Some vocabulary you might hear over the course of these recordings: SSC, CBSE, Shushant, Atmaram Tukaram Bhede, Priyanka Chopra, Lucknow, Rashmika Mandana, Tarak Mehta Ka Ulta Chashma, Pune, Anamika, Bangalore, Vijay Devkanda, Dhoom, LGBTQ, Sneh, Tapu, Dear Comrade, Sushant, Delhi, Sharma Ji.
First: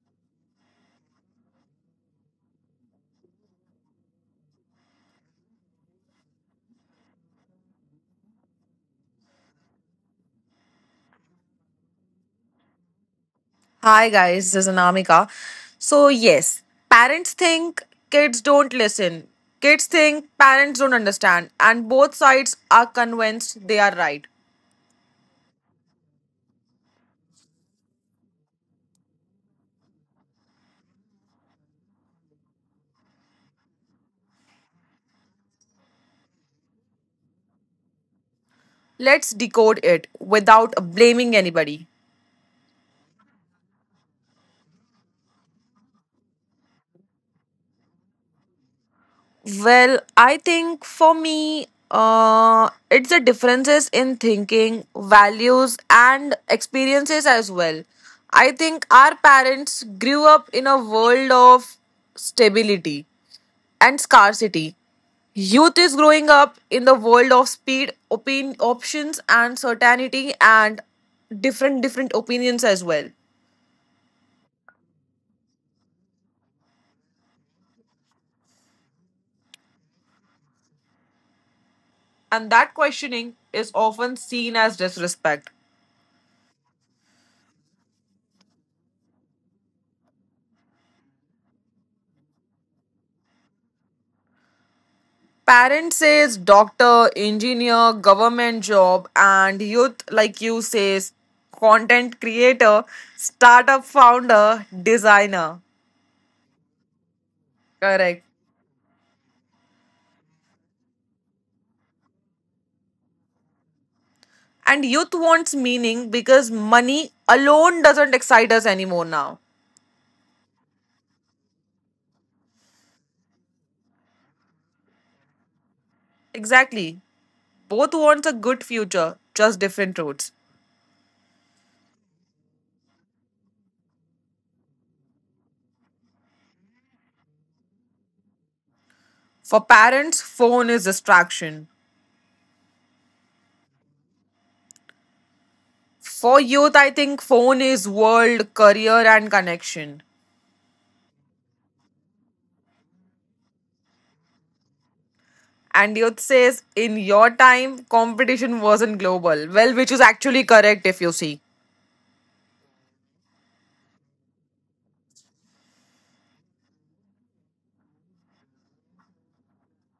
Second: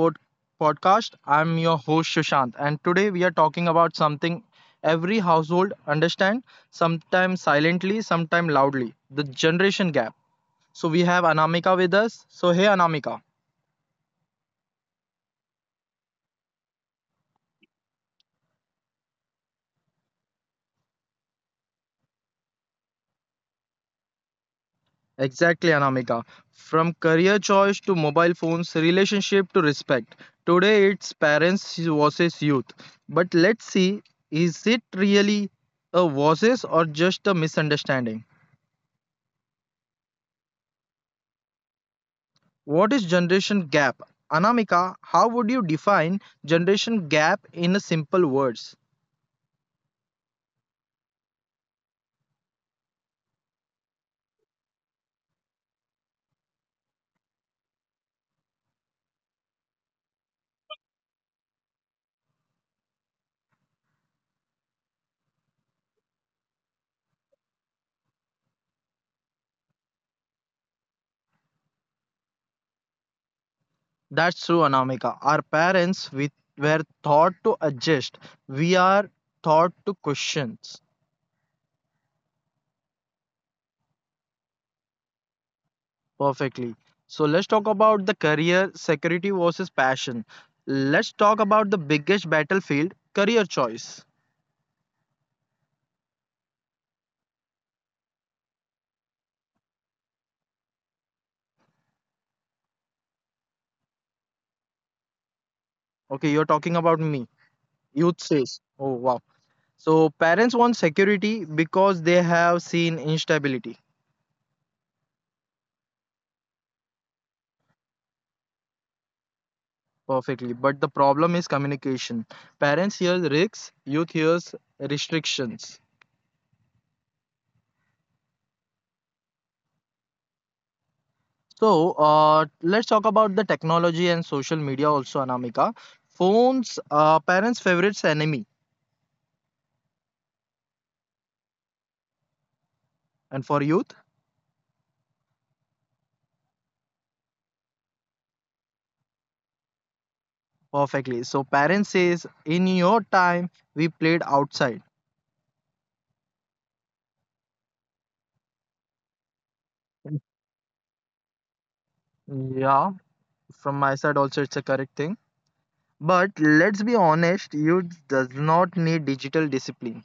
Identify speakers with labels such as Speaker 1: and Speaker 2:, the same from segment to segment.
Speaker 1: podcast. I'm your host, Shushant, and today we are talking about something every household understand, sometimes silently, sometimes loudly the generation gap. So, we have Anamika with us. So, hey, Anamika.
Speaker 2: Hi guys, this is Anamika. So yes, parents think kids don't listen. Kids think parents don't understand, and both sides are convinced they are right.
Speaker 1: Exactly, Anamika. From career choice to mobile phones, relationship to respect. Today, it's parents versus youth. But let's see, is it really a versus or just a misunderstanding?
Speaker 2: Let's decode it without blaming anybody.
Speaker 1: What is generation gap? Anamika, how would you define generation gap in a simple words?
Speaker 2: Well, I think for me it's the differences in thinking, values and experiences as well. I think our parents grew up in a world of stability and scarcity. Youth is growing up in the world of speed, options, and certainty, and different opinions as well.
Speaker 1: That's true, Anamika. Our parents were taught to adjust. We are taught to question.
Speaker 2: And that questioning is often seen as disrespect.
Speaker 1: Perfectly. So let's talk about the career security versus passion. Let's talk about the biggest battlefield, career choice.
Speaker 2: Parents says doctor, engineer, government job, and youth like you says content creator, startup founder, designer.
Speaker 1: Okay, you're talking about me. Youth
Speaker 2: Correct.
Speaker 1: says, oh wow. So parents want security because they have seen instability.
Speaker 2: And youth wants meaning because money alone doesn't excite us anymore now.
Speaker 1: Perfectly. But the problem is communication. Parents hear risks, youth hears restrictions.
Speaker 2: Exactly. Both want a good future, just different roads.
Speaker 1: So let's talk about the technology and social media also, Anamika. Phones, parents' favorites enemy,
Speaker 2: For parents, phone is distraction.
Speaker 1: and for youth.
Speaker 2: For youth, I think phone is world, career, and connection.
Speaker 1: Perfectly. So parents says, in your time, we played outside.
Speaker 2: And youth says, in your time, competition wasn't global. Well, which is actually correct if you see.
Speaker 1: Yeah, from my side also, it's a correct thing. But let's be honest, youth does not need digital discipline.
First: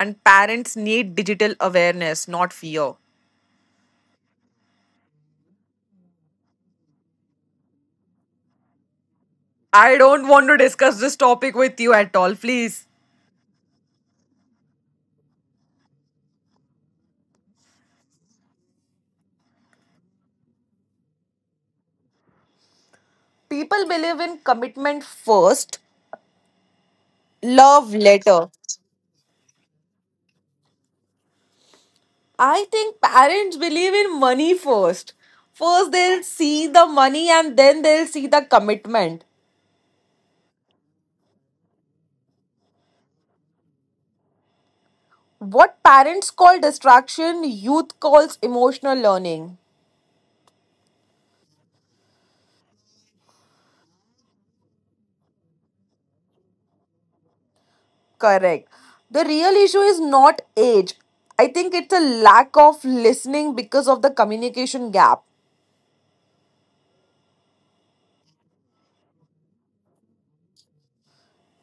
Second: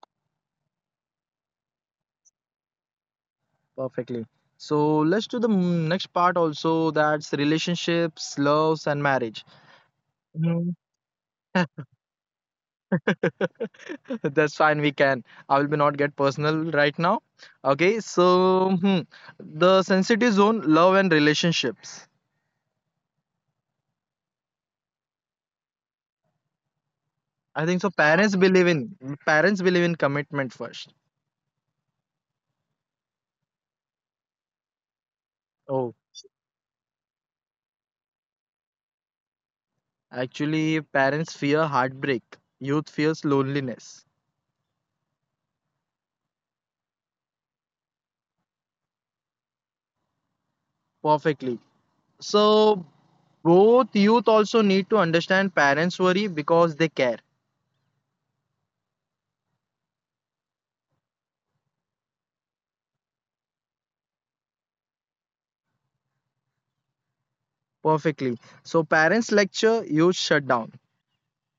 Speaker 2: And parents need digital awareness, not fear.
Speaker 1: Perfectly. So let's do the next part also. That's relationships, loves, and marriage.
Speaker 2: I don't want to
Speaker 1: Mhm.
Speaker 2: discuss this topic with you at all, please.
Speaker 1: That's fine. We can. I will be not get personal right now. Okay. So the sensitive zone, love and relationships.
Speaker 2: People believe in commitment first,
Speaker 1: I think
Speaker 2: love
Speaker 1: so. Parents
Speaker 2: later.
Speaker 1: believe in parents believe in commitment first.
Speaker 2: I think parents believe in money first. First,
Speaker 1: Oh,
Speaker 2: they'll see the money and then they'll see the commitment.
Speaker 1: actually, parents fear heartbreak. Youth fears loneliness.
Speaker 2: What parents call distraction, youth calls emotional learning.
Speaker 1: Perfectly. So both youth also need to understand parents' worry because they care.
Speaker 2: Correct. The real issue is not age. I think it's a lack of listening because of the communication gap.
Speaker 1: Perfectly. So parents lecture, youth shut down.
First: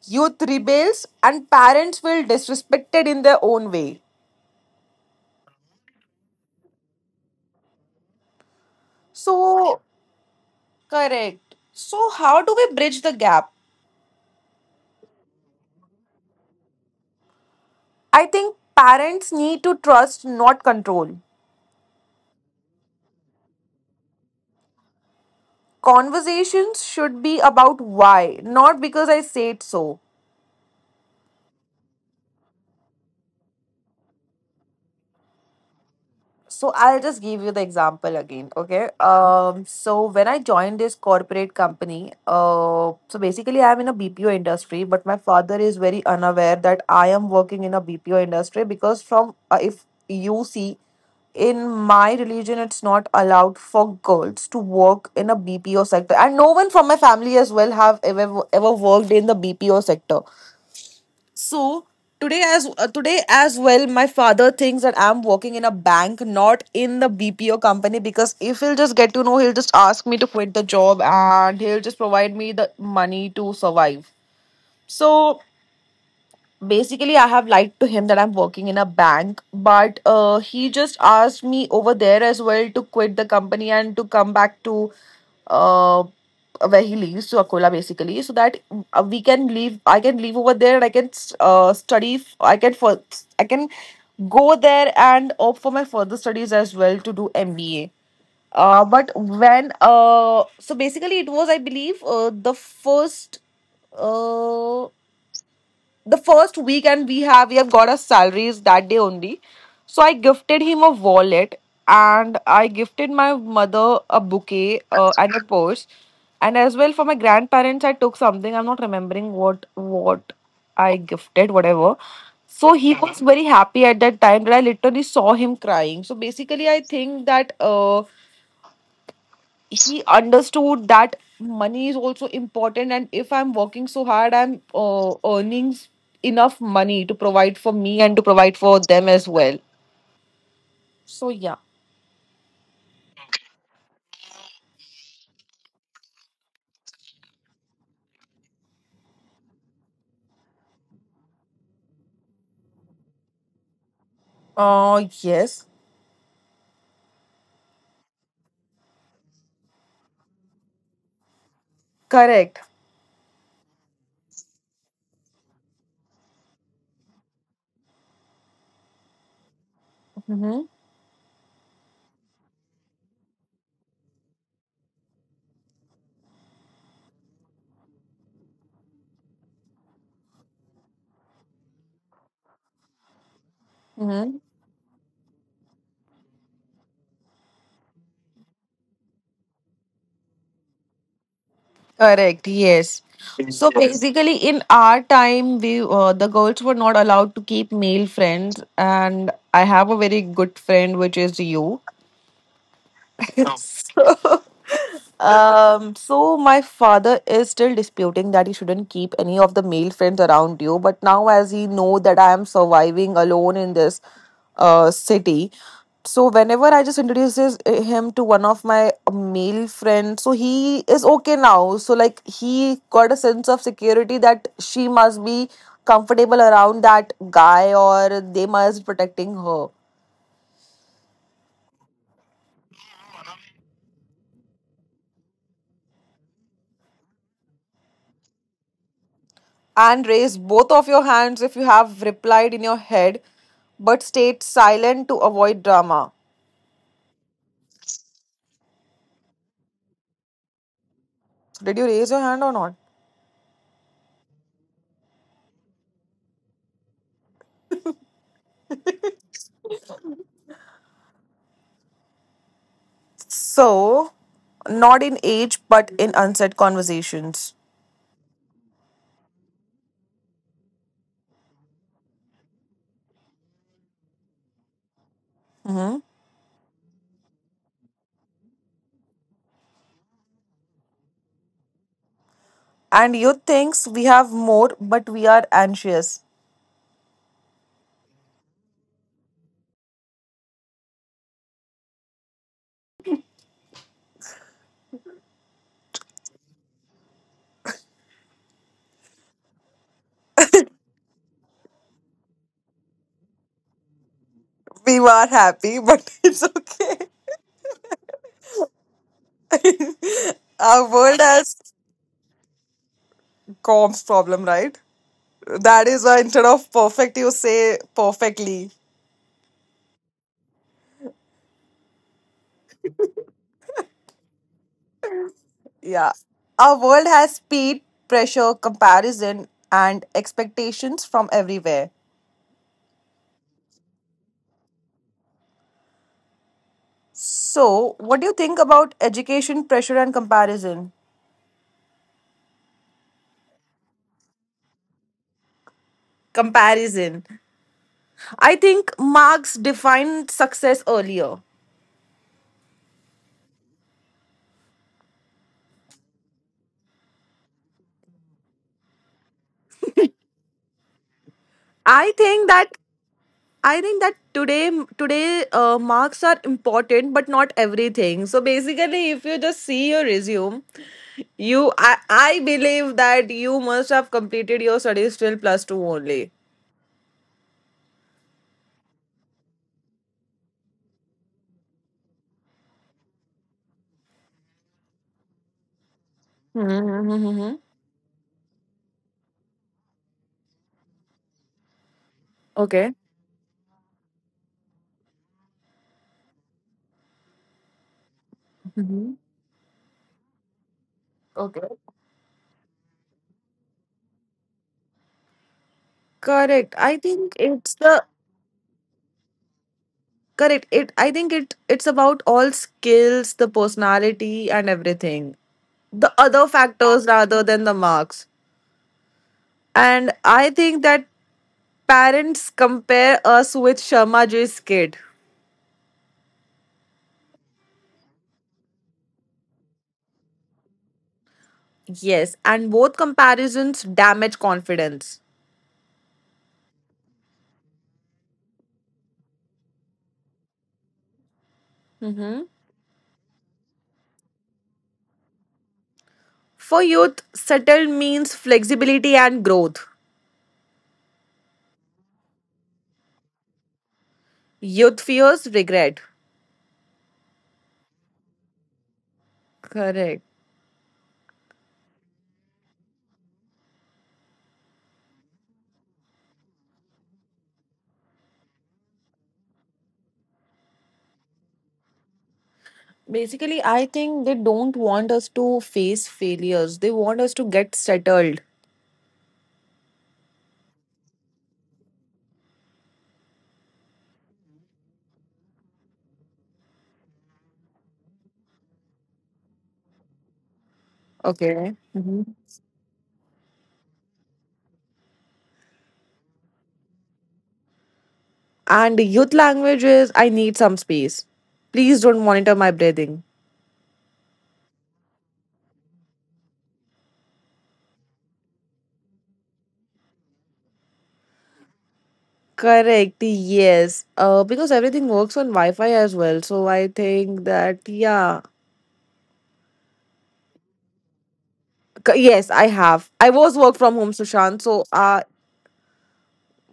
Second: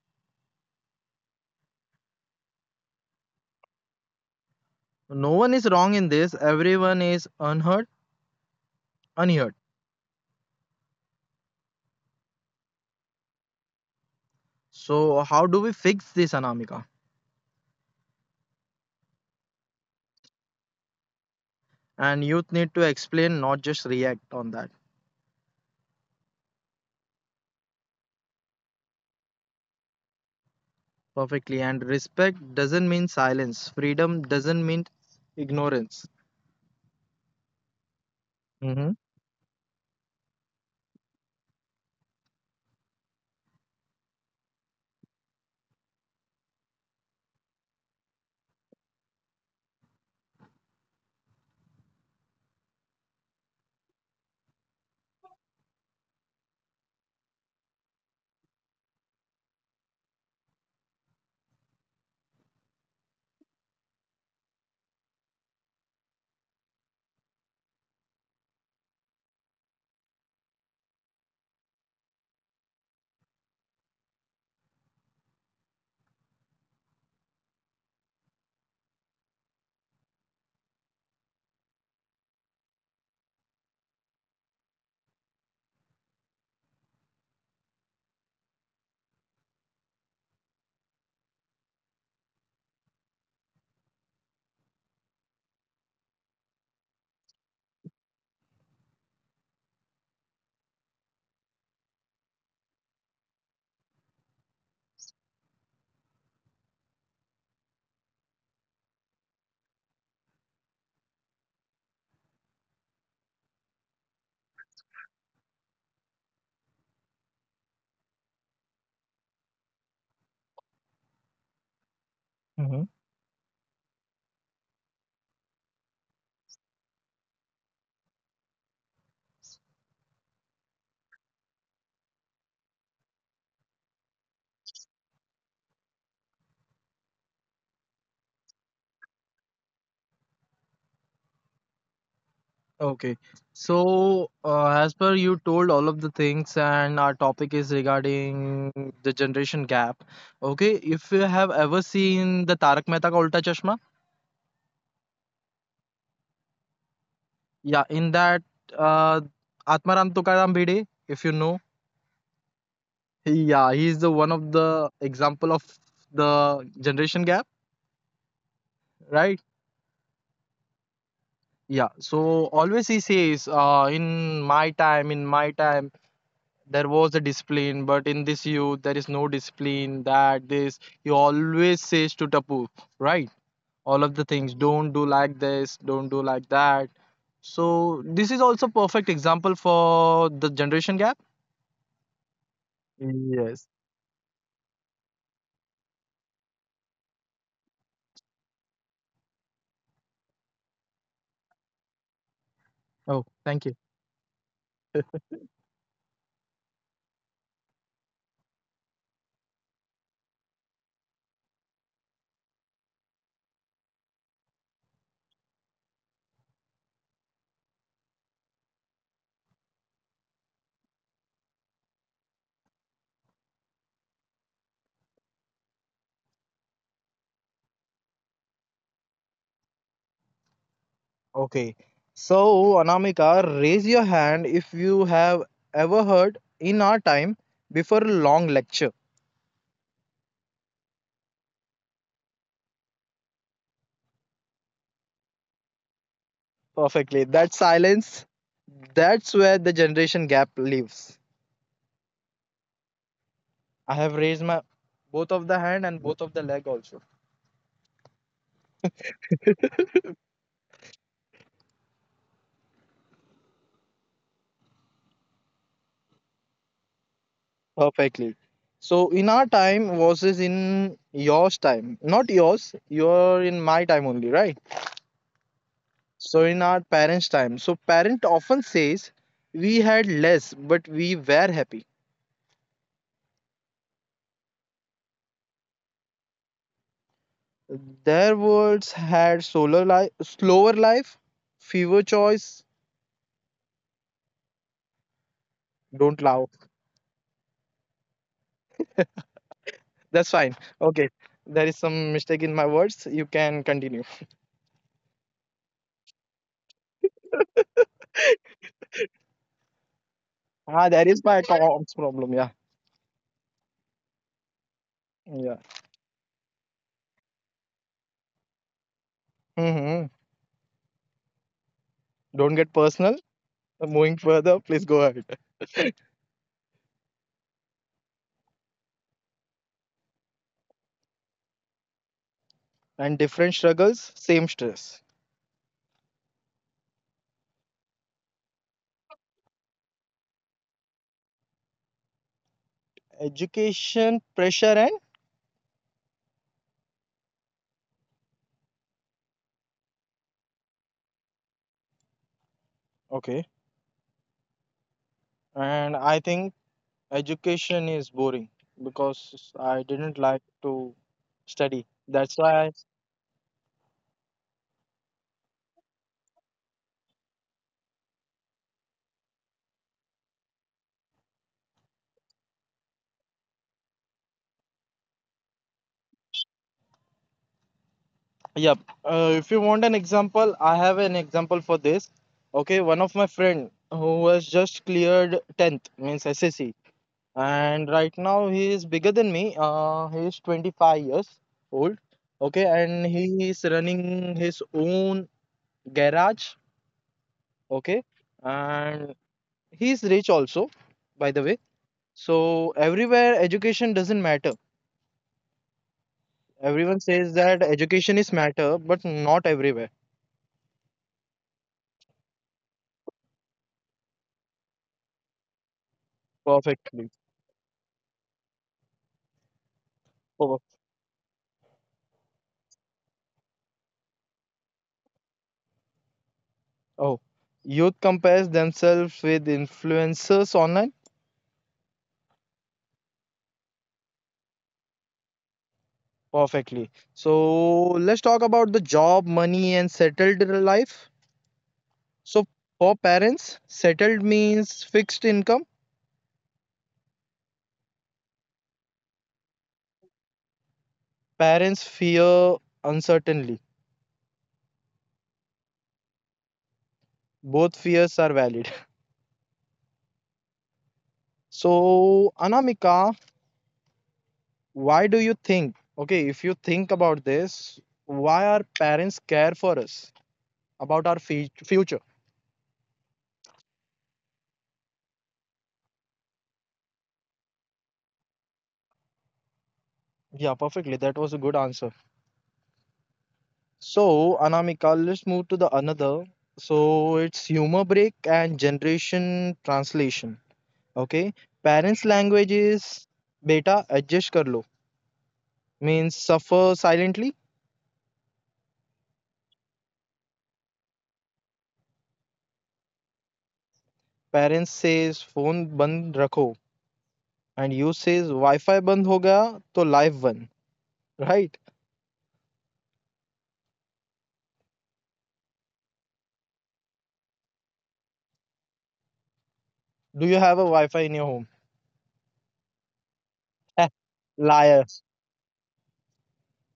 Speaker 2: Youth rebels and parents feel disrespected in their own way.
Speaker 1: No one is wrong in this. Everyone is unheard, unheard.
Speaker 2: So, correct. So, how do we bridge the gap?
Speaker 1: So how do we fix this, Anamika?
Speaker 2: I think parents need to trust, not control.
Speaker 1: And youth need to explain, not just react on that.
Speaker 2: Conversations should be about why, not because I said so.
Speaker 1: Perfectly. And respect doesn't mean silence. Freedom doesn't mean ignorance.
Speaker 2: So I'll just give you the example again, okay?
Speaker 1: Hmm.
Speaker 2: So when I joined this corporate company, so basically I'm in a BPO industry, but my father is very unaware that I am working in a BPO industry because from if you see in my religion it's not allowed for girls to work in a BPO sector, and no one from my family as well have ever worked in the BPO sector. So today as well, my father thinks that I'm working in a bank, not in the BPO company, because if he'll just get to know, he'll just ask me to quit the job and he'll just provide me the money to survive. So basically I have lied to him that I'm working in a bank, but he just asked me over there as well to quit the company and to come back to uh, where he lives, to Akola basically, so that we can leave I can leave over there and I can study f- I can for I can go there and opt for my further studies as well to do MBA. But when So basically it was, I believe, the uh first week and we have got our salaries that day only. So I gifted him a wallet, and I gifted my mother a bouquet, and a purse, and as well for my grandparents I took something, I'm not remembering what I gifted, whatever. So
Speaker 1: Hmm.
Speaker 2: he was very happy at that time, but I literally saw him crying. So basically I think that he understood that money is also important, and if I'm working so hard, I'm earning enough money to provide for me and to provide for them as well. So yeah.
Speaker 1: Okay. So as per you told all of the things, and our topic is regarding the generation gap. Okay. If you have ever seen the Tarak Mehta Ka Ulta Chashma.
Speaker 2: Uh, yes,
Speaker 1: Yeah, in that uh, Atmaram Tukaram Bhede, if you know,
Speaker 2: correct.
Speaker 1: he, yeah, he is the one of the example of the generation gap, right?
Speaker 2: Hmm.
Speaker 1: Yeah. So always he says, in my time, there was a discipline, but in this youth, there is no discipline. That this, he always says to Tapu, right? All of the
Speaker 2: Hmm.
Speaker 1: things, don't do like this, don't do like that. So this is also perfect example for the generation gap.
Speaker 2: Correct, yes.
Speaker 1: Yes.
Speaker 2: So basically, in our time, we the girls were not allowed to keep male friends, and I have a very good friend, which is you.
Speaker 1: Oh, thank you.
Speaker 2: So, so my father is still disputing that you shouldn't keep any of the male friends around you. But now, as he know that I am surviving alone in this city, so whenever I just introduces him to one of my male friends, so he is okay now. So like he got a sense of security that she must be comfortable around that guy, or they must protecting her.
Speaker 1: Okay. So, Anamika, raise your hand if you have ever heard in our time before a long lecture.
Speaker 2: And raise both of your hands if you have replied in your head but stayed silent to avoid drama.
Speaker 1: Perfectly. That silence, that's where the generation gap lives.
Speaker 2: Did you raise your hand or not?
Speaker 1: I have raised my both of the hand and both of the leg also.
Speaker 2: So, not in age but in unsaid conversations.
Speaker 1: Perfectly. So in our time versus in yours time. Not yours, you're in my time only, right?
Speaker 2: Hmm.
Speaker 1: So in our parents' time. So parent often says we had less, but we were happy.
Speaker 2: And you thinks we have more, but we are anxious.
Speaker 1: Their words had solar life, slower life, fewer choice. Don't laugh. That's fine. Okay, there is some mistake in my words. You can continue.
Speaker 2: We are happy, but it's okay. Our
Speaker 1: Ah, there
Speaker 2: world
Speaker 1: is my
Speaker 2: has
Speaker 1: comms problem. Yeah,
Speaker 2: comms problem, right?
Speaker 1: yeah.
Speaker 2: That is why instead of perfect, you say perfectly.
Speaker 1: Hmm. Don't get personal. Moving further, please go ahead.
Speaker 2: Yeah. Our world has speed, pressure, comparison, and expectations from everywhere.
Speaker 1: And different struggles, same stress.
Speaker 2: So, what do you think about education, pressure, and comparison?
Speaker 1: Education, pressure, and.
Speaker 2: Comparison. I think marks define success earlier.
Speaker 1: Okay. And I think education is boring because I didn't like to study.
Speaker 2: I
Speaker 1: That's
Speaker 2: think
Speaker 1: why.
Speaker 2: that I think that today today marks are important, but not everything. So basically, if you just see your resume, I believe that you must have completed your studies till plus two only.
Speaker 1: Yep. If you want an example, I have an example for this. Okay, one of my friend who was just cleared 10th means SSC,
Speaker 2: Mm-hmm.
Speaker 1: and right now he is bigger than me. He is 25 years old. Okay,
Speaker 2: Okay.
Speaker 1: and he is running his own garage. Okay, and
Speaker 2: Hmm.
Speaker 1: he is rich also, by the way.
Speaker 2: Okay.
Speaker 1: So everywhere education doesn't matter.
Speaker 2: Correct.
Speaker 1: Everyone
Speaker 2: I
Speaker 1: says
Speaker 2: think
Speaker 1: that
Speaker 2: it's the
Speaker 1: education is matter, but not everywhere.
Speaker 2: correct. It. I think it. It's about all skills, the personality, and everything. The other factors
Speaker 1: Perfectly.
Speaker 2: rather than the marks. And I think that parents compare us with Sharma Ji's kid.
Speaker 1: Oh, youth compares themselves with influencers online?
Speaker 2: Yes, and both comparisons damage confidence.
Speaker 1: Perfectly. So let's talk about the job, money, and settled life. So
Speaker 2: Hmm.
Speaker 1: for parents, settled means fixed income.
Speaker 2: For youth, settled means flexibility and growth.
Speaker 1: Parents fear uncertainty.
Speaker 2: Youth fears regret.
Speaker 1: Both fears are valid.
Speaker 2: Correct.
Speaker 1: So Anamika, why do you think? Okay, if you think about this, why our parents care for us about our future?
Speaker 2: Basically, I think they don't want us to face failures. They want us to get settled.
Speaker 1: Yeah, perfectly. That was a good answer. So, Anamika, let's move to the another. So, it's humor break and generation translation. Okay,
Speaker 2: Okay.
Speaker 1: parents' language is beta adjust kar lo means suffer silently.
Speaker 2: And youth language is, I need some space. Please don't monitor my breathing.
Speaker 1: Parents says phone band rakho and you says Wi-Fi band ho gaya to life band. Right?
Speaker 2: Correct. Yes. Because everything works on Wi-Fi as well. So I think that, yeah.
Speaker 1: Do you have a Wi-Fi in your home?
Speaker 2: Yes, I have. I was work from home, Sushant.
Speaker 1: Liar.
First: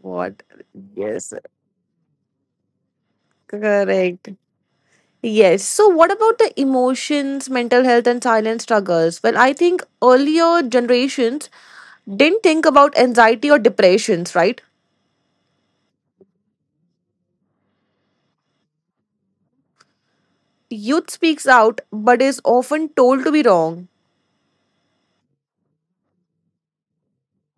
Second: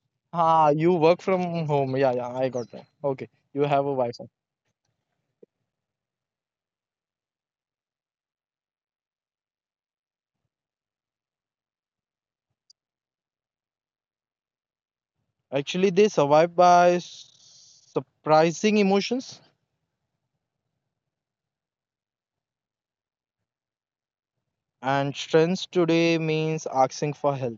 Speaker 2: What?
Speaker 1: Ah, you work
Speaker 2: Yes.
Speaker 1: from home. Yeah, yeah, I got that. Okay, you have a Wi-Fi.
Speaker 2: Correct. Yes. So, what about the emotions, mental health, and silent struggles? Well, I think earlier generations didn't think about anxiety or depressions, right?
Speaker 1: Actually, they survive by surprising emotions
Speaker 2: Youth speaks out, but is often told to be wrong.
Speaker 1: and strengths today means asking for help.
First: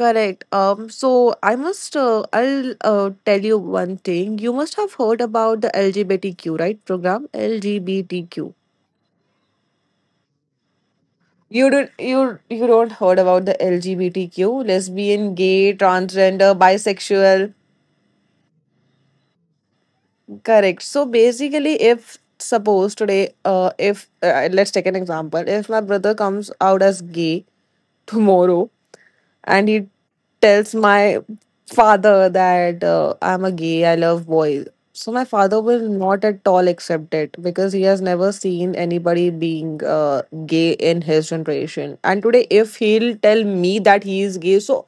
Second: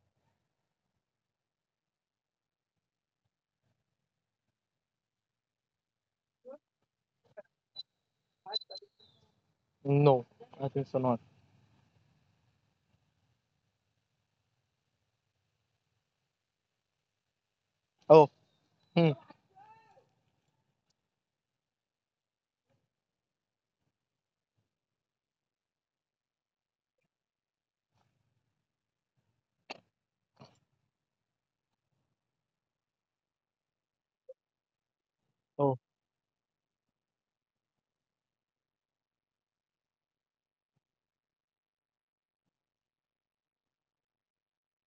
Speaker 2: Correct. So I must. I'll tell you one thing. You must have heard about the LGBTQ, right? Program LGBTQ.
Speaker 1: No, I think so not.
Speaker 2: You don't heard about the LGBTQ, lesbian, gay, transgender, bisexual.
Speaker 1: Oh, hmm.
Speaker 2: Correct. So basically, if suppose today, if let's take an example, if my brother comes out as gay tomorrow and he tells my father that I'm a gay, I love boys. So my father
Speaker 1: Oh,
Speaker 2: will not at all accept it because he has never seen anybody being gay in his generation. And today, if he'll tell me that he is gay, so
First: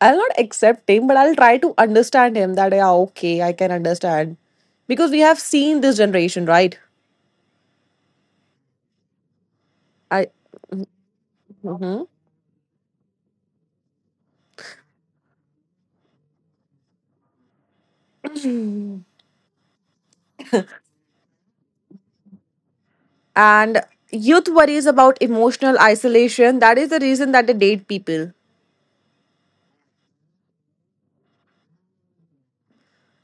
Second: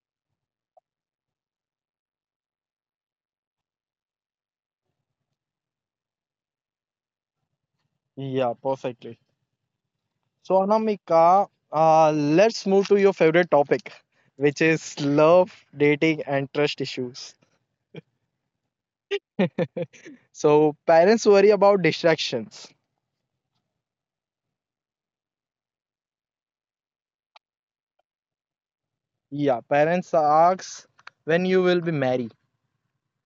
Speaker 2: I'll not accept him, but I'll try to understand him that yeah, okay, I can understand because we have seen this generation, right?
Speaker 1: yeah, perfectly.
Speaker 2: I.
Speaker 1: So, Anamika,
Speaker 2: Mhm.
Speaker 1: let's move to your favorite topic, which is love, dating, and trust issues. So, parents worry about distractions.
Speaker 2: And youth worries about emotional isolation. That is the reason that they date people.
Speaker 1: Yeah, parents ask when you will be married.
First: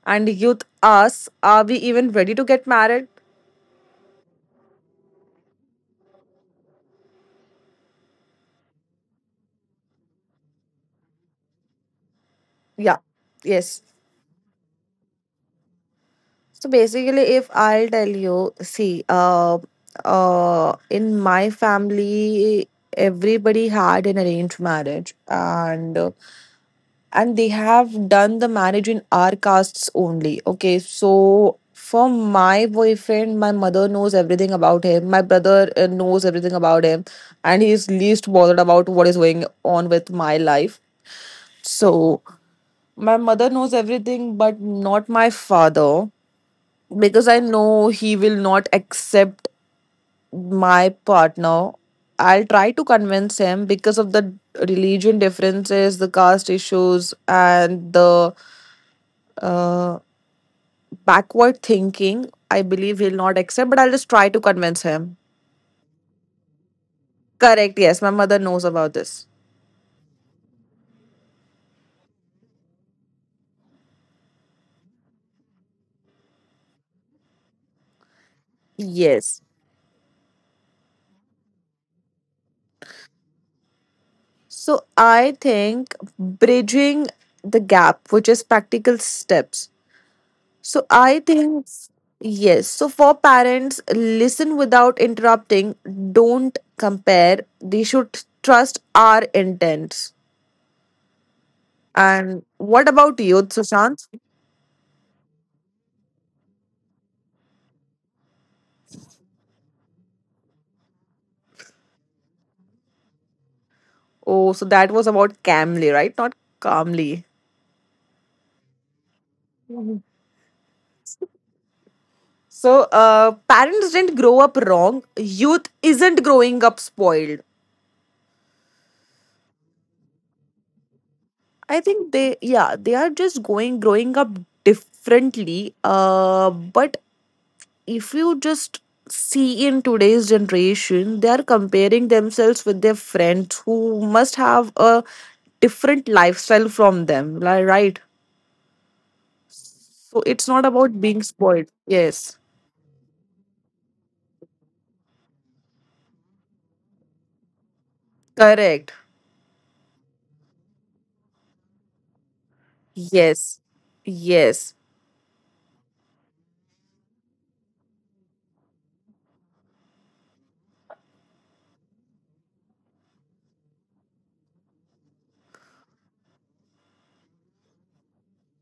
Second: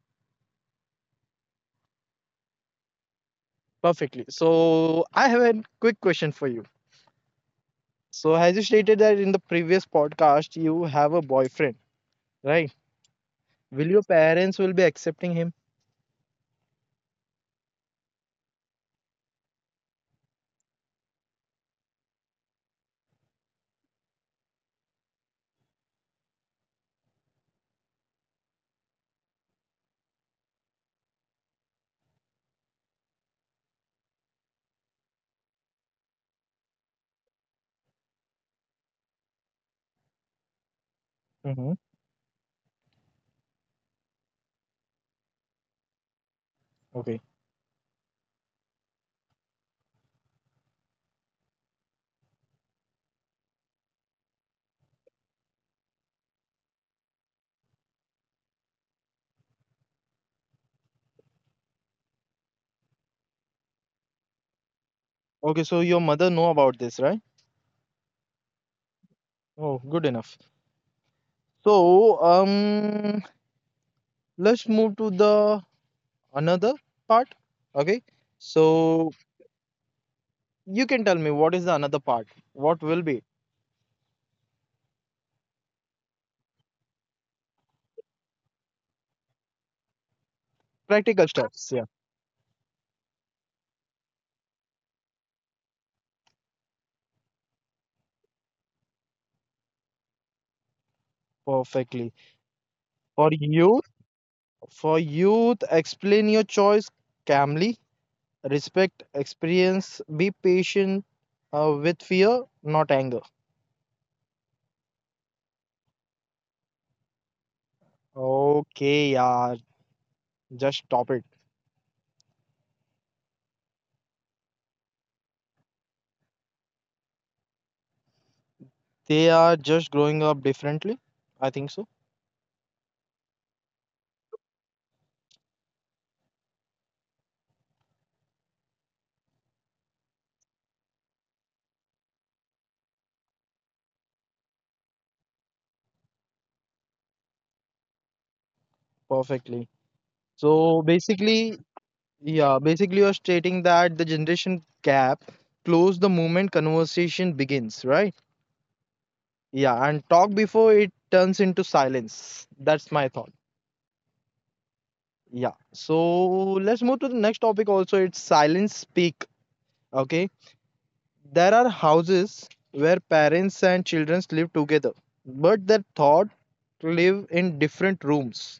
Speaker 2: And youth asks, are we even ready to get married?
Speaker 1: Perfectly. So, I have a quick question for you. So, as you stated that in the previous podcast, you have a boyfriend, right?
Speaker 2: Yeah, yes.
Speaker 1: Will your parents will be accepting him?
Speaker 2: So basically, if I'll tell you, see, in my family, everybody had an arranged marriage, and they have done the marriage in our castes only. Okay, so for my boyfriend, my mother knows everything about him. My brother knows everything about him, and he is least bothered about what is going on with my life.
Speaker 1: Mm-hmm.
Speaker 2: So my mother knows everything, but not my father,
Speaker 1: Okay.
Speaker 2: because I know he will not accept my partner. I'll try to convince him because of the religion differences, the caste issues, and the uh, backward thinking. I believe he'll not accept, but I'll just try to convince him.
Speaker 1: Okay. So your mother know about this, right?
Speaker 2: Correct, yes, my mother knows about this.
Speaker 1: Oh, good enough. So let's move to the another part. Okay. So
Speaker 2: Yes.
Speaker 1: you can tell me what is the another part? What will be
Speaker 2: So I think bridging the gap, which is practical steps. So I
Speaker 1: practical
Speaker 2: think,
Speaker 1: steps? Yeah,
Speaker 2: yes. So for parents, listen without interrupting. Don't compare. They should trust our intents.
Speaker 1: perfectly.
Speaker 2: And what about
Speaker 1: For
Speaker 2: you,
Speaker 1: youth,
Speaker 2: Sushant?
Speaker 1: for youth, explain your choice calmly, respect experience, be patient with fear, not anger.
Speaker 2: Oh, so that was about Camly, right? Not calmly.
Speaker 1: Okay, yeah, just stop it.
Speaker 2: So parents didn't grow up wrong. Youth isn't growing up spoiled.
Speaker 1: They are just growing up differently, I think
Speaker 2: I
Speaker 1: so.
Speaker 2: think they, yeah, they are just going growing up differently. But If you just see in today's generation, they are comparing themselves with their friends who must have a different lifestyle from them, right?
Speaker 1: Perfectly.
Speaker 2: So it's not
Speaker 1: So
Speaker 2: about being
Speaker 1: basically,
Speaker 2: spoiled. Yes,
Speaker 1: yeah, basically you're stating that the generation gap close the moment conversation begins, right?
Speaker 2: correct.
Speaker 1: Yeah, and talk before it turns into silence. That's my thought.
Speaker 2: Yes, yes,
Speaker 1: Yeah, so let's move to the next topic also. It's silence speak. Okay. There are houses where parents and children live together, but their thought live in different rooms.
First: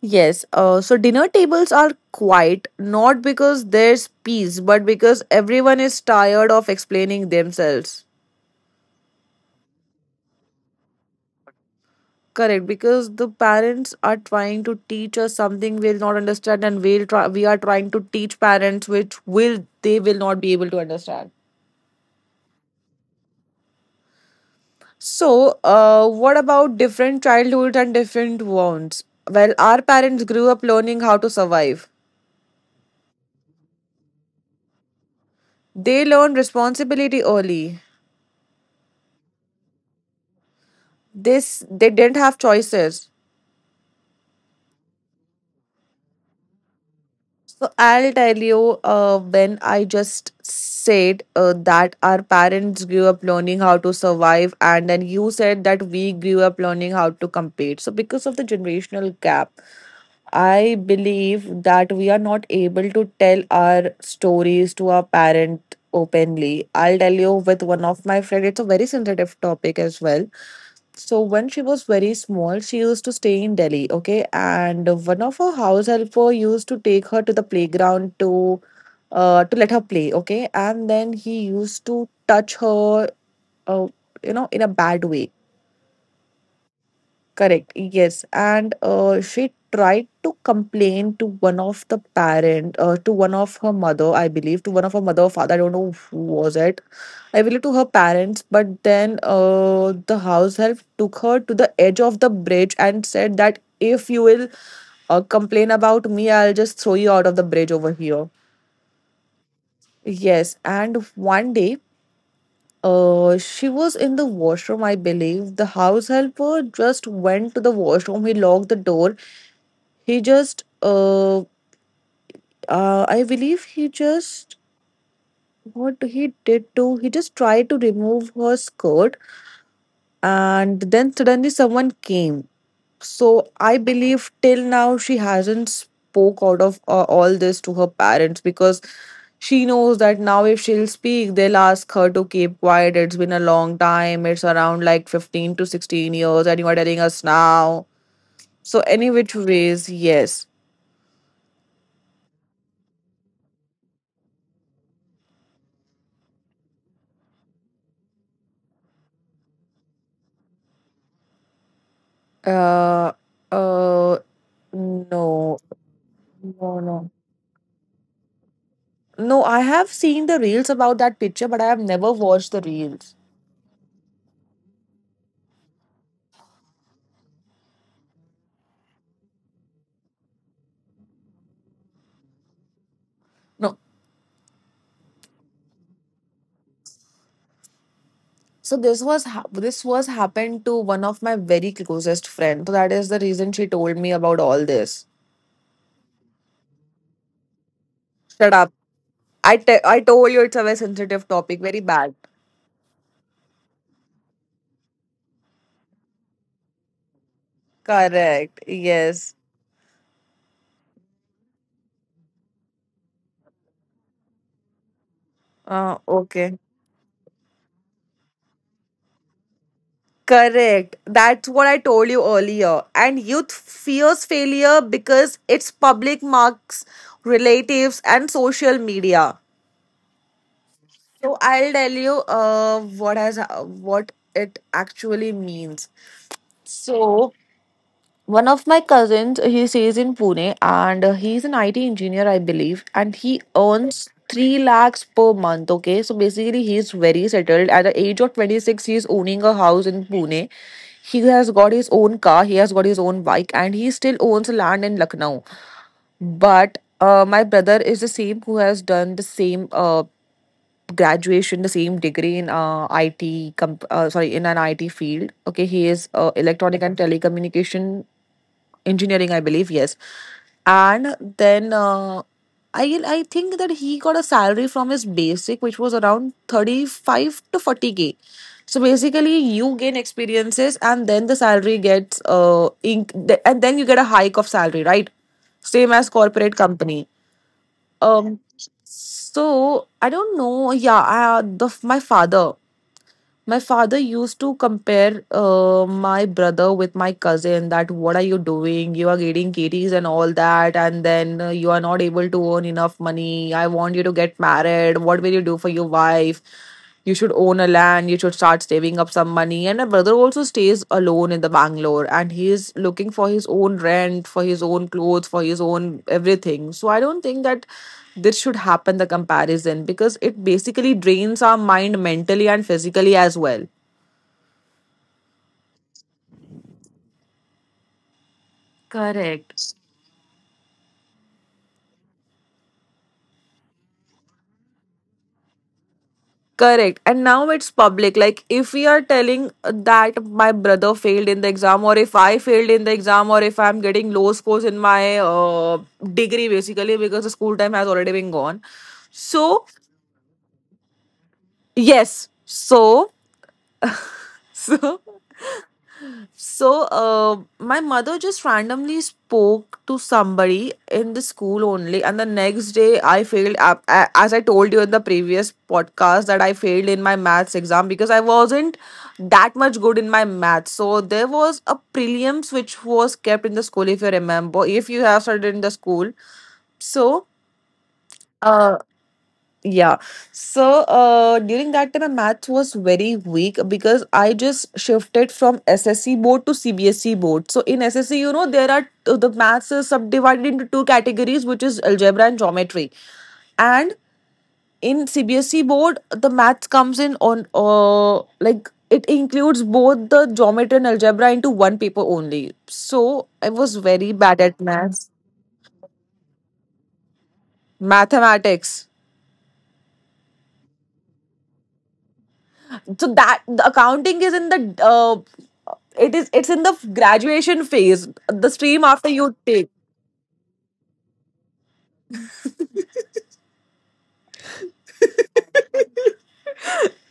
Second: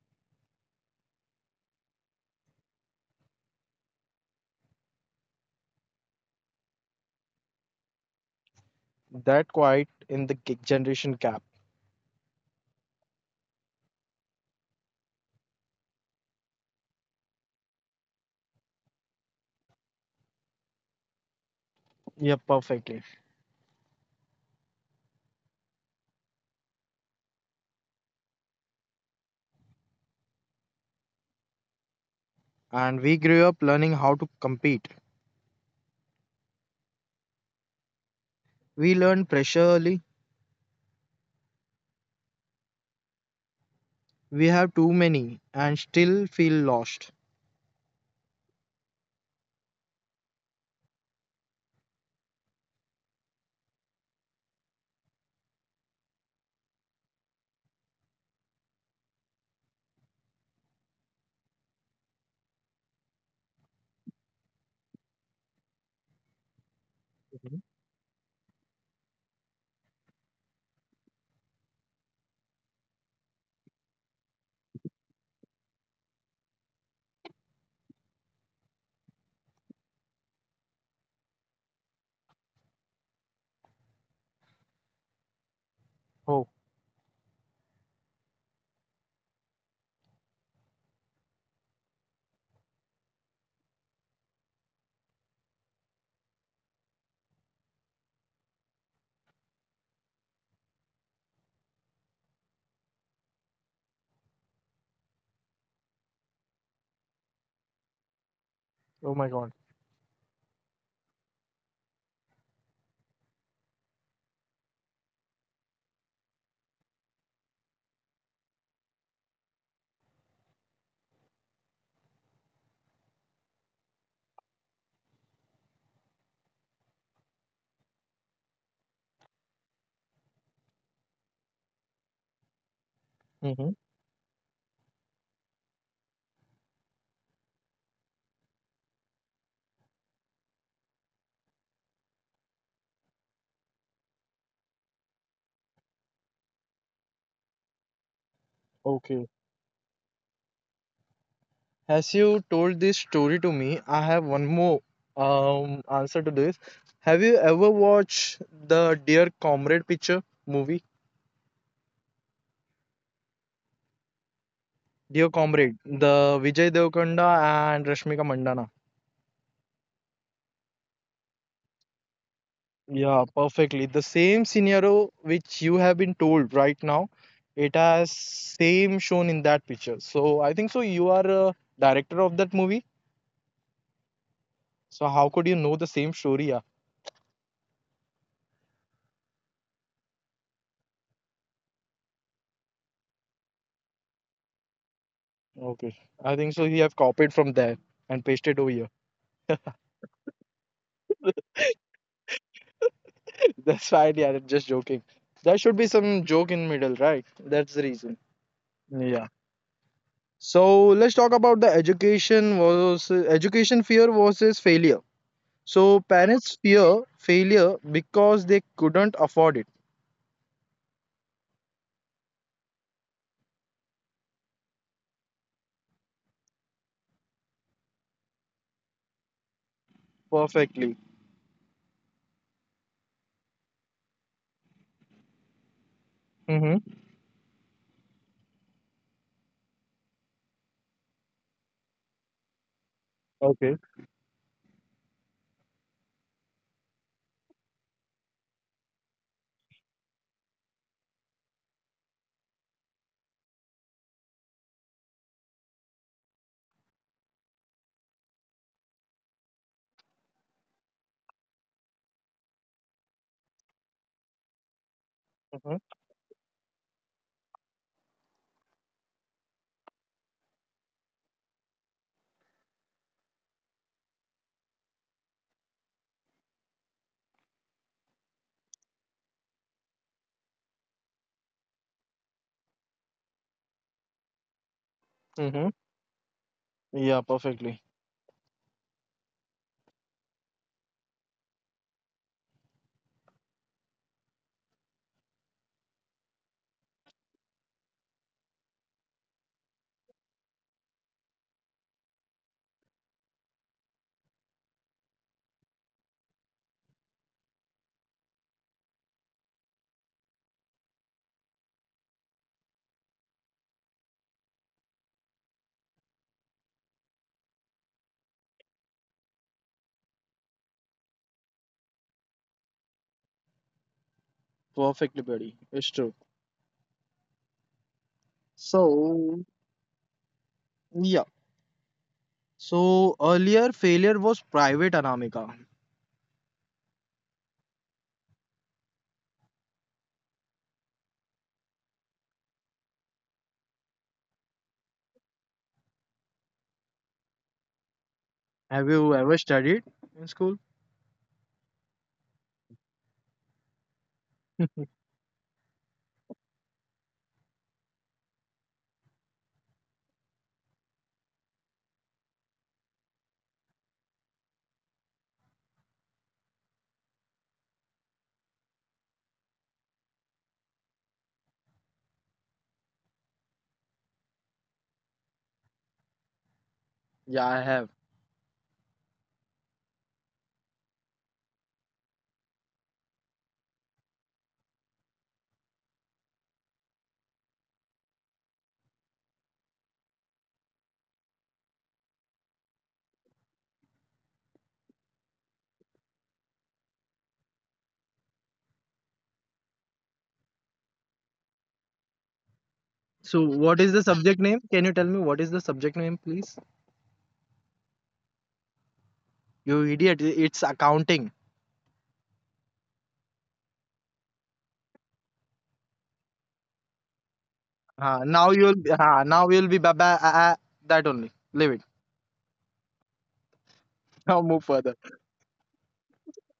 Speaker 2: yes. So dinner tables are quiet not because there's peace, but because everyone is tired of explaining themselves.
Speaker 1: That quite in the generation gap.
Speaker 2: Correct, because the parents are trying to teach us something we'll not understand, and we are trying to teach parents which will they will not be able to understand.
Speaker 1: Yeah, perfectly.
Speaker 2: So, what about different childhoods and different wants? Well, our parents grew up learning how to survive.
Speaker 1: And we grew up learning how to compete.
Speaker 2: They learned responsibility early.
Speaker 1: We learn pressure early.
Speaker 2: This they didn't have choices.
Speaker 1: We have too many and still feel lost.
Speaker 2: So I'll tell you when I just said that our parents grew up learning how to survive, and then you said that we grew up learning how to compete. So, because of the generational gap, I believe that we are not able to tell our stories to our parent openly. I'll tell you
Speaker 1: Mhm.
Speaker 2: with one of my friend. It's a very sensitive topic as well. So when she was very small, she used to stay in Delhi, okay? And one of her house helper used to take her to the playground to let her play, okay? And then he used to touch her uh, in a bad way.
Speaker 1: Oh,
Speaker 2: Correct. Yes, and she tried to complain to one of the parent, to one of her mother, I believe, to one of her mother or father. I don't know who was it. I believe to her parents, but then the house help took her to the edge of the bridge and said that if you will complain about me, I'll just throw you out of the bridge over here.
Speaker 1: oh my God.
Speaker 2: Yes, and one day, she was in the washroom, I believe. The house helper just went to the washroom. He locked the door. He just, I believe he just, what he did to, he just tried to remove her skirt, and then suddenly someone came. So
Speaker 1: Hmm.
Speaker 2: I believe till now she hasn't spoke out of all this to her parents because she knows that now if she'll speak, they'll ask her to keep quiet. It's been a long time. It's around like 15 to 16 years, and you are telling us now. So any
Speaker 1: Okay.
Speaker 2: which ways, yes.
Speaker 1: As you told this story to me, I have one more answer to this. Have you ever watched the Dear Comrade picture movie?
Speaker 2: uh uh
Speaker 1: Dear
Speaker 2: No,
Speaker 1: Comrade, the Vijay
Speaker 2: no, no.
Speaker 1: Devkanda and Rashmika Mandana.
Speaker 2: No, I have seen the reels about that picture, but I have never watched the reels.
Speaker 1: Yeah, perfectly. The same scenario which you have been told right now, it has same shown in that picture. So I think so. You are a director of that movie.
Speaker 2: No.
Speaker 1: So how could you know the same story? Yeah.
Speaker 2: So this was this was happened to one of my very closest friend. So that is the reason she told me about all this.
Speaker 1: Okay. I think so. He have copied from there and
Speaker 2: Shut
Speaker 1: pasted over
Speaker 2: up.
Speaker 1: here.
Speaker 2: I told you it's a very sensitive topic, very bad.
Speaker 1: That's fine, yeah. I'm just joking. There should be some joke in middle, right? That's the reason.
Speaker 2: Correct.
Speaker 1: Yeah.
Speaker 2: Yes.
Speaker 1: So let's talk about the education was education fear versus failure. So
Speaker 2: Okay.
Speaker 1: parents fear failure because they couldn't afford it.
Speaker 2: Correct. That's what I told you earlier. And youth fears failure because it's public marks, relatives, and social media.
Speaker 1: Perfectly.
Speaker 2: So I'll tell you what has what it actually means.
Speaker 1: Mm-hmm.
Speaker 2: So one of my cousins, he stays in Pune, and he's an IT engineer, I believe, and he
Speaker 1: Okay.
Speaker 2: earns three lakhs per month. Okay, so basically he's very settled. At the age of 26, he's owning a house in Pune. He has got his own car. He has got his own bike, and he still owns land in Lucknow. But my brother is the same who has done the same graduation, the same degree in sorry, in an IT field, okay. He
Speaker 1: Mm-hmm.
Speaker 2: is electronic and telecommunication engineering, I believe. Yes. And then I think that he got a salary from his basic which was around 35 to 40K. So basically you gain experiences and then the salary gets inc- and then you get a hike of salary, right? Same
Speaker 1: Mm-hmm.
Speaker 2: as corporate company.
Speaker 1: Yeah, perfectly.
Speaker 2: um, so I don't know. Yeah, I, the my father used to compare my brother with my cousin. That what are you doing? You are getting kitties and all that, and then you are not able to earn enough money. I want you to get married. What will you do for your wife? You should own a land. You should start saving up some money. And my brother also stays alone in the Bangalore and he is looking for his own rent, for his own clothes, for his own everything. So I don't think that this should happen, the comparison, because it basically drains our mind mentally and physically as well.
Speaker 1: Perfectly, buddy. It's true.
Speaker 2: Correct.
Speaker 1: So, yeah. So earlier failure was private, Anamika.
Speaker 2: Correct. And now it's public. Like, if we are telling that my brother failed in the exam, or if I failed in the exam, or if I'm getting low scores in my degree, basically, because the school time has already been gone.
Speaker 1: Have
Speaker 2: So,
Speaker 1: you ever studied in school?
Speaker 2: yes. So, so, so, my mother just randomly spoke to somebody in the school only, and the next day I failed. Ap- a- As I told you in the previous podcast, that I failed in my maths exam because I wasn't that much good in my maths. So there was a prelims which was kept in the school, if you remember, if you have studied in the school. So,
Speaker 1: Yeah, I have.
Speaker 2: uh, yeah. So during that time, my math was very weak because I just shifted from SSC board to CBSE board. So in SSC, you know, there are the maths is subdivided into two categories, which is algebra and geometry. And in CBSE board, the maths comes in on like it includes both the geometry and algebra into one paper only. So I was
Speaker 1: So,
Speaker 2: very
Speaker 1: what
Speaker 2: bad
Speaker 1: is the
Speaker 2: at
Speaker 1: subject
Speaker 2: maths,
Speaker 1: name? Can you tell me what is the subject name, please?
Speaker 2: mathematics.
Speaker 1: You idiot! It's accounting.
Speaker 2: So that the accounting is in the it's in the graduation phase, the stream after you take
Speaker 1: Now you'll be baba that only. Leave it. Now move further.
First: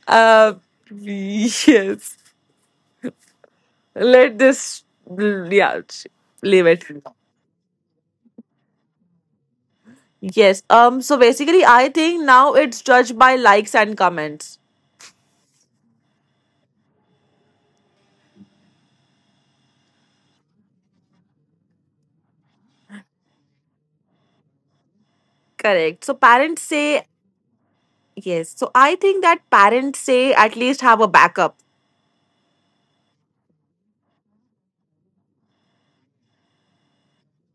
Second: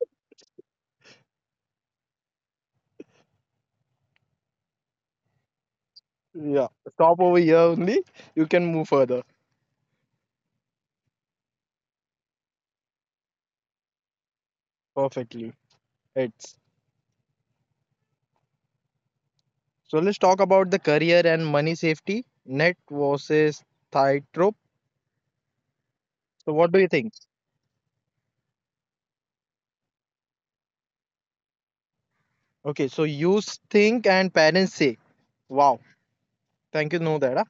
Speaker 2: uh yes, let this, yeah, leave
Speaker 1: Yeah,
Speaker 2: it.
Speaker 1: stop over here only. You can move further.
Speaker 2: Yes. So basically I think now it's judged by likes and comments.
Speaker 1: Perfectly. It's so let's talk about the career and money safety net versus tightrope.
Speaker 2: Correct. So
Speaker 1: So,
Speaker 2: parents
Speaker 1: what do you
Speaker 2: say,
Speaker 1: think?
Speaker 2: yes. So I think that parents say at least have a backup.
Speaker 1: Okay, so you think and parents say, "Wow, thank you, know that." Huh?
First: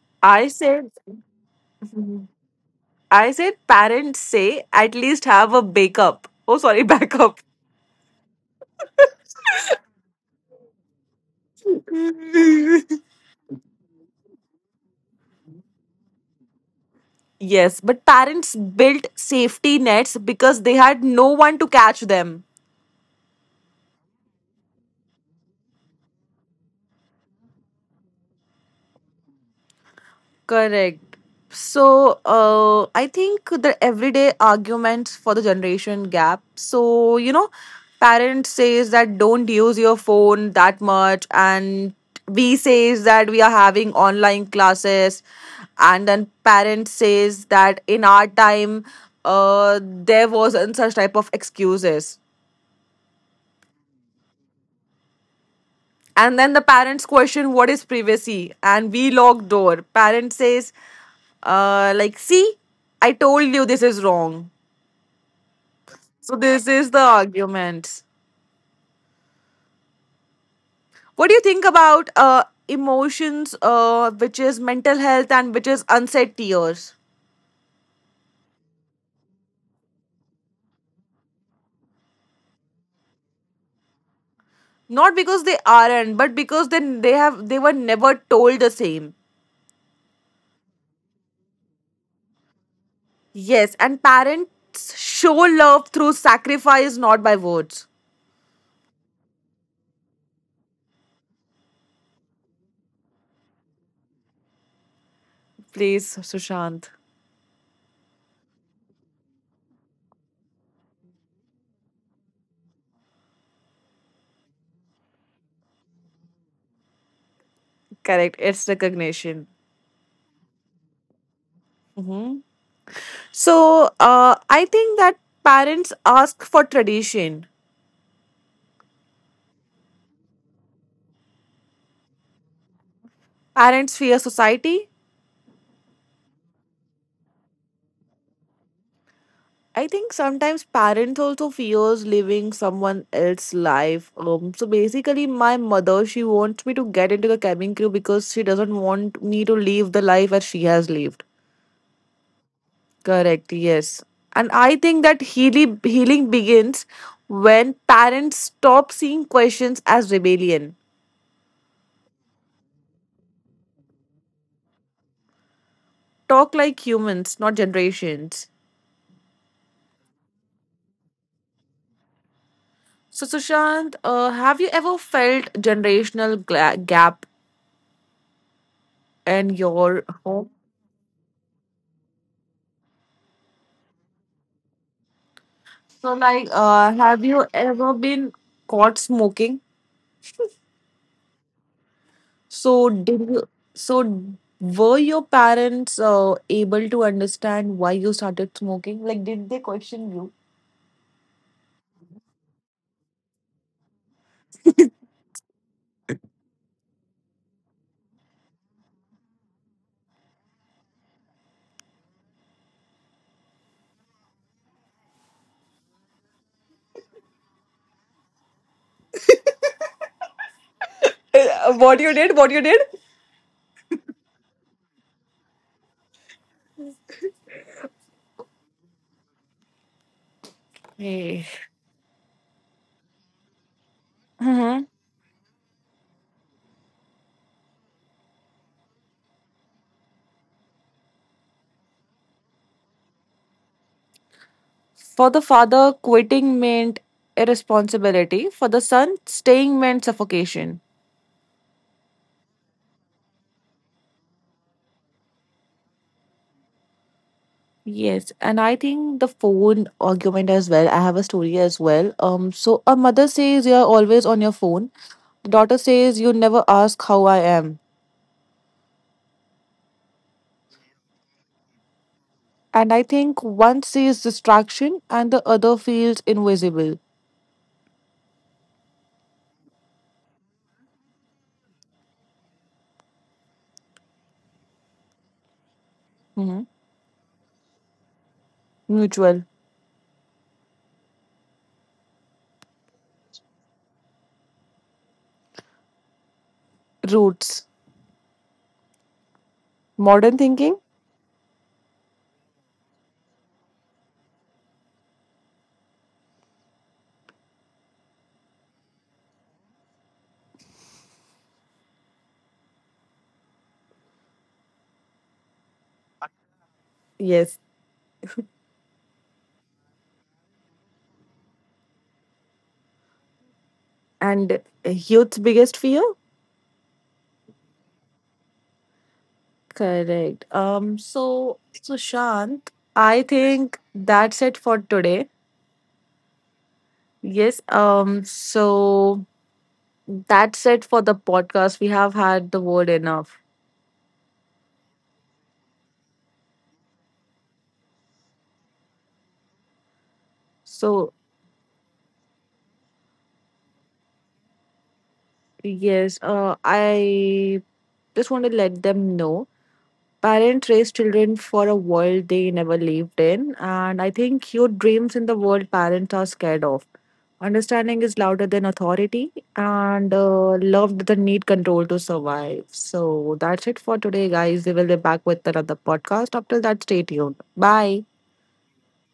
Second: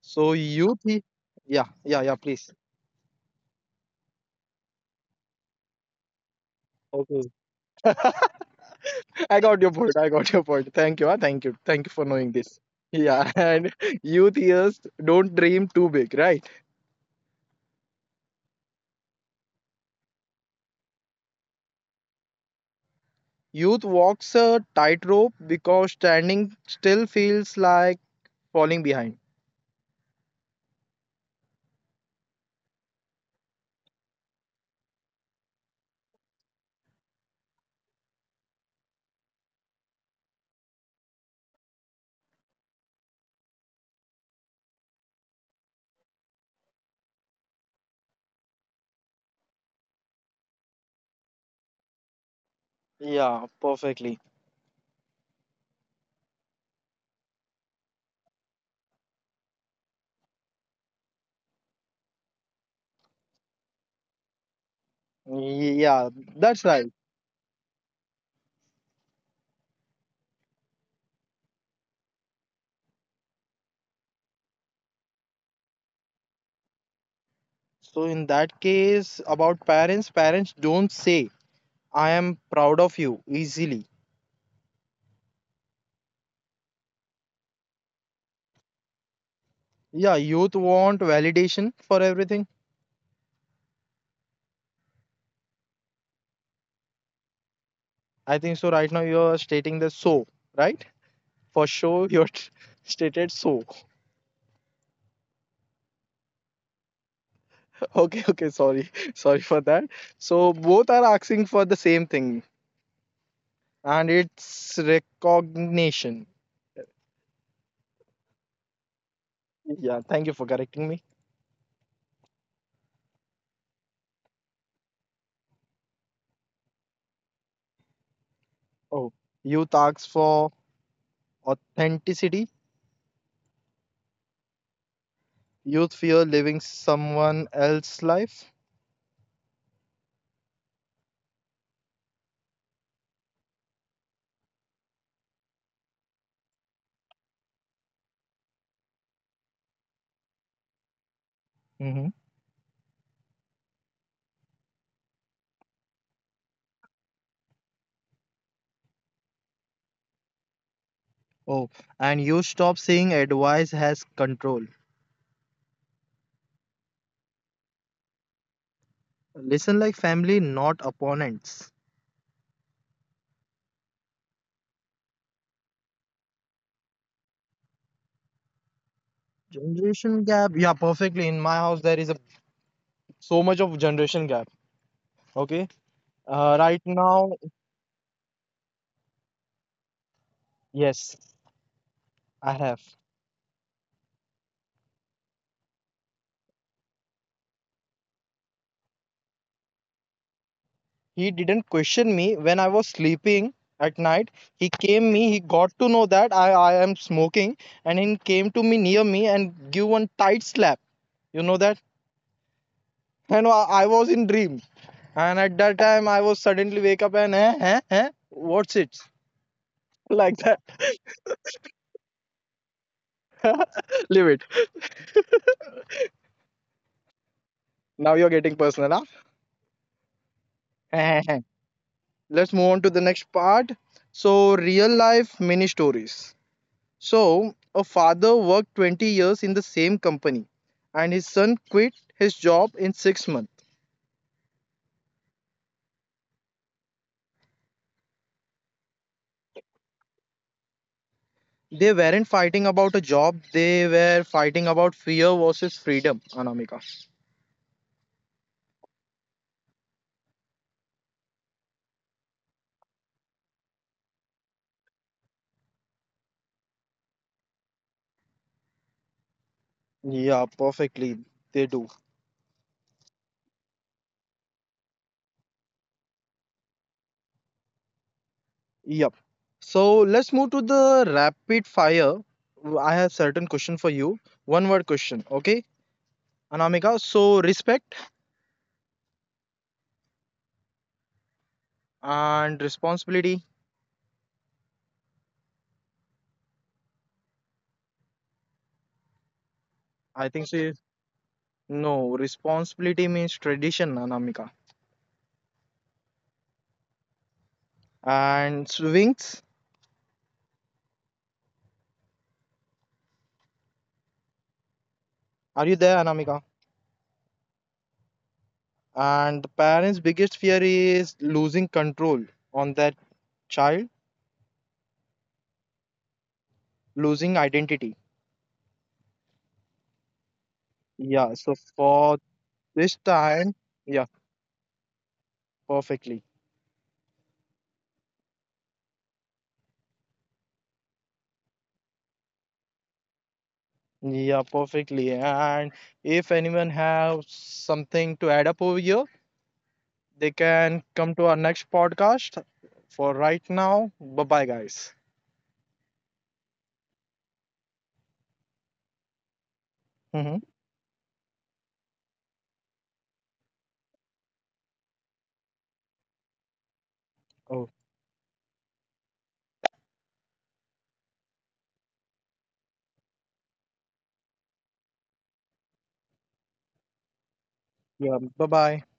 Speaker 1: So
Speaker 2: I
Speaker 1: you
Speaker 2: said,
Speaker 1: thi- yeah, yeah, yeah. Please.
Speaker 2: I said parents say at least have a backup. Oh, sorry,
Speaker 1: Okay.
Speaker 2: backup.
Speaker 1: I got your point. I got your point. Thank you. Thank you. Thank you for knowing this. Yeah, and youth years don't dream too big, right?
Speaker 2: Yes, but parents built safety nets because they had no one to catch them.
Speaker 1: Youth walks a tightrope because standing still feels like falling behind.
Speaker 2: Correct. So, I think the everyday arguments for the generation gap. So, you know, parents says that don't use your phone that much, and we says that we are having online classes, and then parents says that in our time, there wasn't such type of excuses.
Speaker 1: Yeah, perfectly.
Speaker 2: And then the parents question what is privacy and we lock door. Parent says, like, see, I told you this is wrong.
Speaker 1: Yeah,
Speaker 2: So this
Speaker 1: that's
Speaker 2: is the
Speaker 1: right.
Speaker 2: argument. What do you think about emotions, which is mental health and which is unsaid tears?
Speaker 1: So in that case, about parents, parents don't say I am proud of you easily.
Speaker 2: Not because they aren't, but because then they were never told the same.
Speaker 1: Yeah, youth want validation for everything.
Speaker 2: Yes, and parents show love through sacrifice, not by words.
Speaker 1: I think so. Right now you are stating the so, right? For sure you're stated so.
Speaker 2: Please, Sushant.
Speaker 1: Okay, okay, sorry. Sorry for that. So both are asking for the same thing, and it's recognition.
Speaker 2: Correct. It's recognition.
Speaker 1: Yeah, thank you for correcting me.
Speaker 2: Mhm. So I think that parents ask for tradition.
Speaker 1: Oh, youth asks for authenticity.
Speaker 2: Parents fear society.
Speaker 1: Youth fear living someone else's life.
Speaker 2: I think sometimes parents also fears living someone else's life. So basically, my mother, she wants me to get into the cabin crew because she doesn't want me to live the life as she has lived.
Speaker 1: Hmm.
Speaker 2: Correct. Yes, and I think that healing begins when parents stop seeing questions as rebellion.
Speaker 1: Oh, and you stop saying advice has control.
Speaker 2: Talk like humans, not generations.
Speaker 1: Listen like family, not opponents.
Speaker 2: So, Sushant, have you ever felt generational gap in your
Speaker 1: Generation
Speaker 2: home?
Speaker 1: gap, yeah, perfectly. In my house there is a so much of generation gap. Okay.
Speaker 2: So, like,
Speaker 1: Right
Speaker 2: have
Speaker 1: now,
Speaker 2: you ever been caught smoking?
Speaker 1: yes, I
Speaker 2: So,
Speaker 1: have.
Speaker 2: did you, so were your parents able to understand why you started smoking? Like, did they question you?
Speaker 1: He didn't question me when I was sleeping at night. He came me, he got to know that I am smoking, and he came to me near me and give one tight slap. You know that? And I was in dream. And at that time, I was suddenly wake up and, what's it? Like that.
Speaker 2: What you did? What you did?
Speaker 1: Leave it. Now you're getting personal, huh?
Speaker 2: Hey.
Speaker 1: Let's move on to the next part. So,
Speaker 2: Mm-hmm.
Speaker 1: real life mini stories. So, a father worked 20 years in the same company and his son quit his job in 6 months.
Speaker 2: For the father, quitting meant irresponsibility. For the son, staying meant suffocation.
Speaker 1: They weren't fighting about a job, they were fighting about fear versus freedom, Anamika.
Speaker 2: Yes, and I think the phone argument as well. I have a story as well. So a mother says you're always on your phone. The daughter says you never ask how I am.
Speaker 1: Yeah, perfectly. They do.
Speaker 2: And I think one sees distraction and the other feels invisible.
Speaker 1: Yep. So, let's move to the rapid fire. I have certain question for you. One word question, okay?
Speaker 2: Hmm.
Speaker 1: Anamika, so respect
Speaker 2: Mutual
Speaker 1: and responsibility.
Speaker 2: roots, modern
Speaker 1: I think
Speaker 2: thinking.
Speaker 1: so. No, responsibility means tradition, Anamika. And swings, are you there, Anamika?
Speaker 2: Yes,
Speaker 1: And the parents' biggest fear is losing control on that child,
Speaker 2: and youth's biggest fear.
Speaker 1: losing identity.
Speaker 2: Correct.
Speaker 1: Yeah,
Speaker 2: So,
Speaker 1: so
Speaker 2: so
Speaker 1: for
Speaker 2: Shant,
Speaker 1: this
Speaker 2: I
Speaker 1: time,
Speaker 2: think
Speaker 1: yeah,
Speaker 2: that's it for today.
Speaker 1: perfectly.
Speaker 2: Yes. So, that's it for the podcast. We have had the word enough.
Speaker 1: Yeah, perfectly. And if anyone has something to add up over here, they can
Speaker 2: So,
Speaker 1: come to our next podcast. For right now, bye bye, guys.
Speaker 2: yes, I just want to let them know.
Speaker 1: Hmm.
Speaker 2: Parents raise children for a world they never lived in, and I think your dreams in the world parents are scared of.
Speaker 1: Oh,
Speaker 2: Understanding is louder than authority, and love doesn't need control to survive. So that's it for today, guys. We will be back with another podcast. Up till that, stay tuned. Bye.
Speaker 1: yeah, bye bye.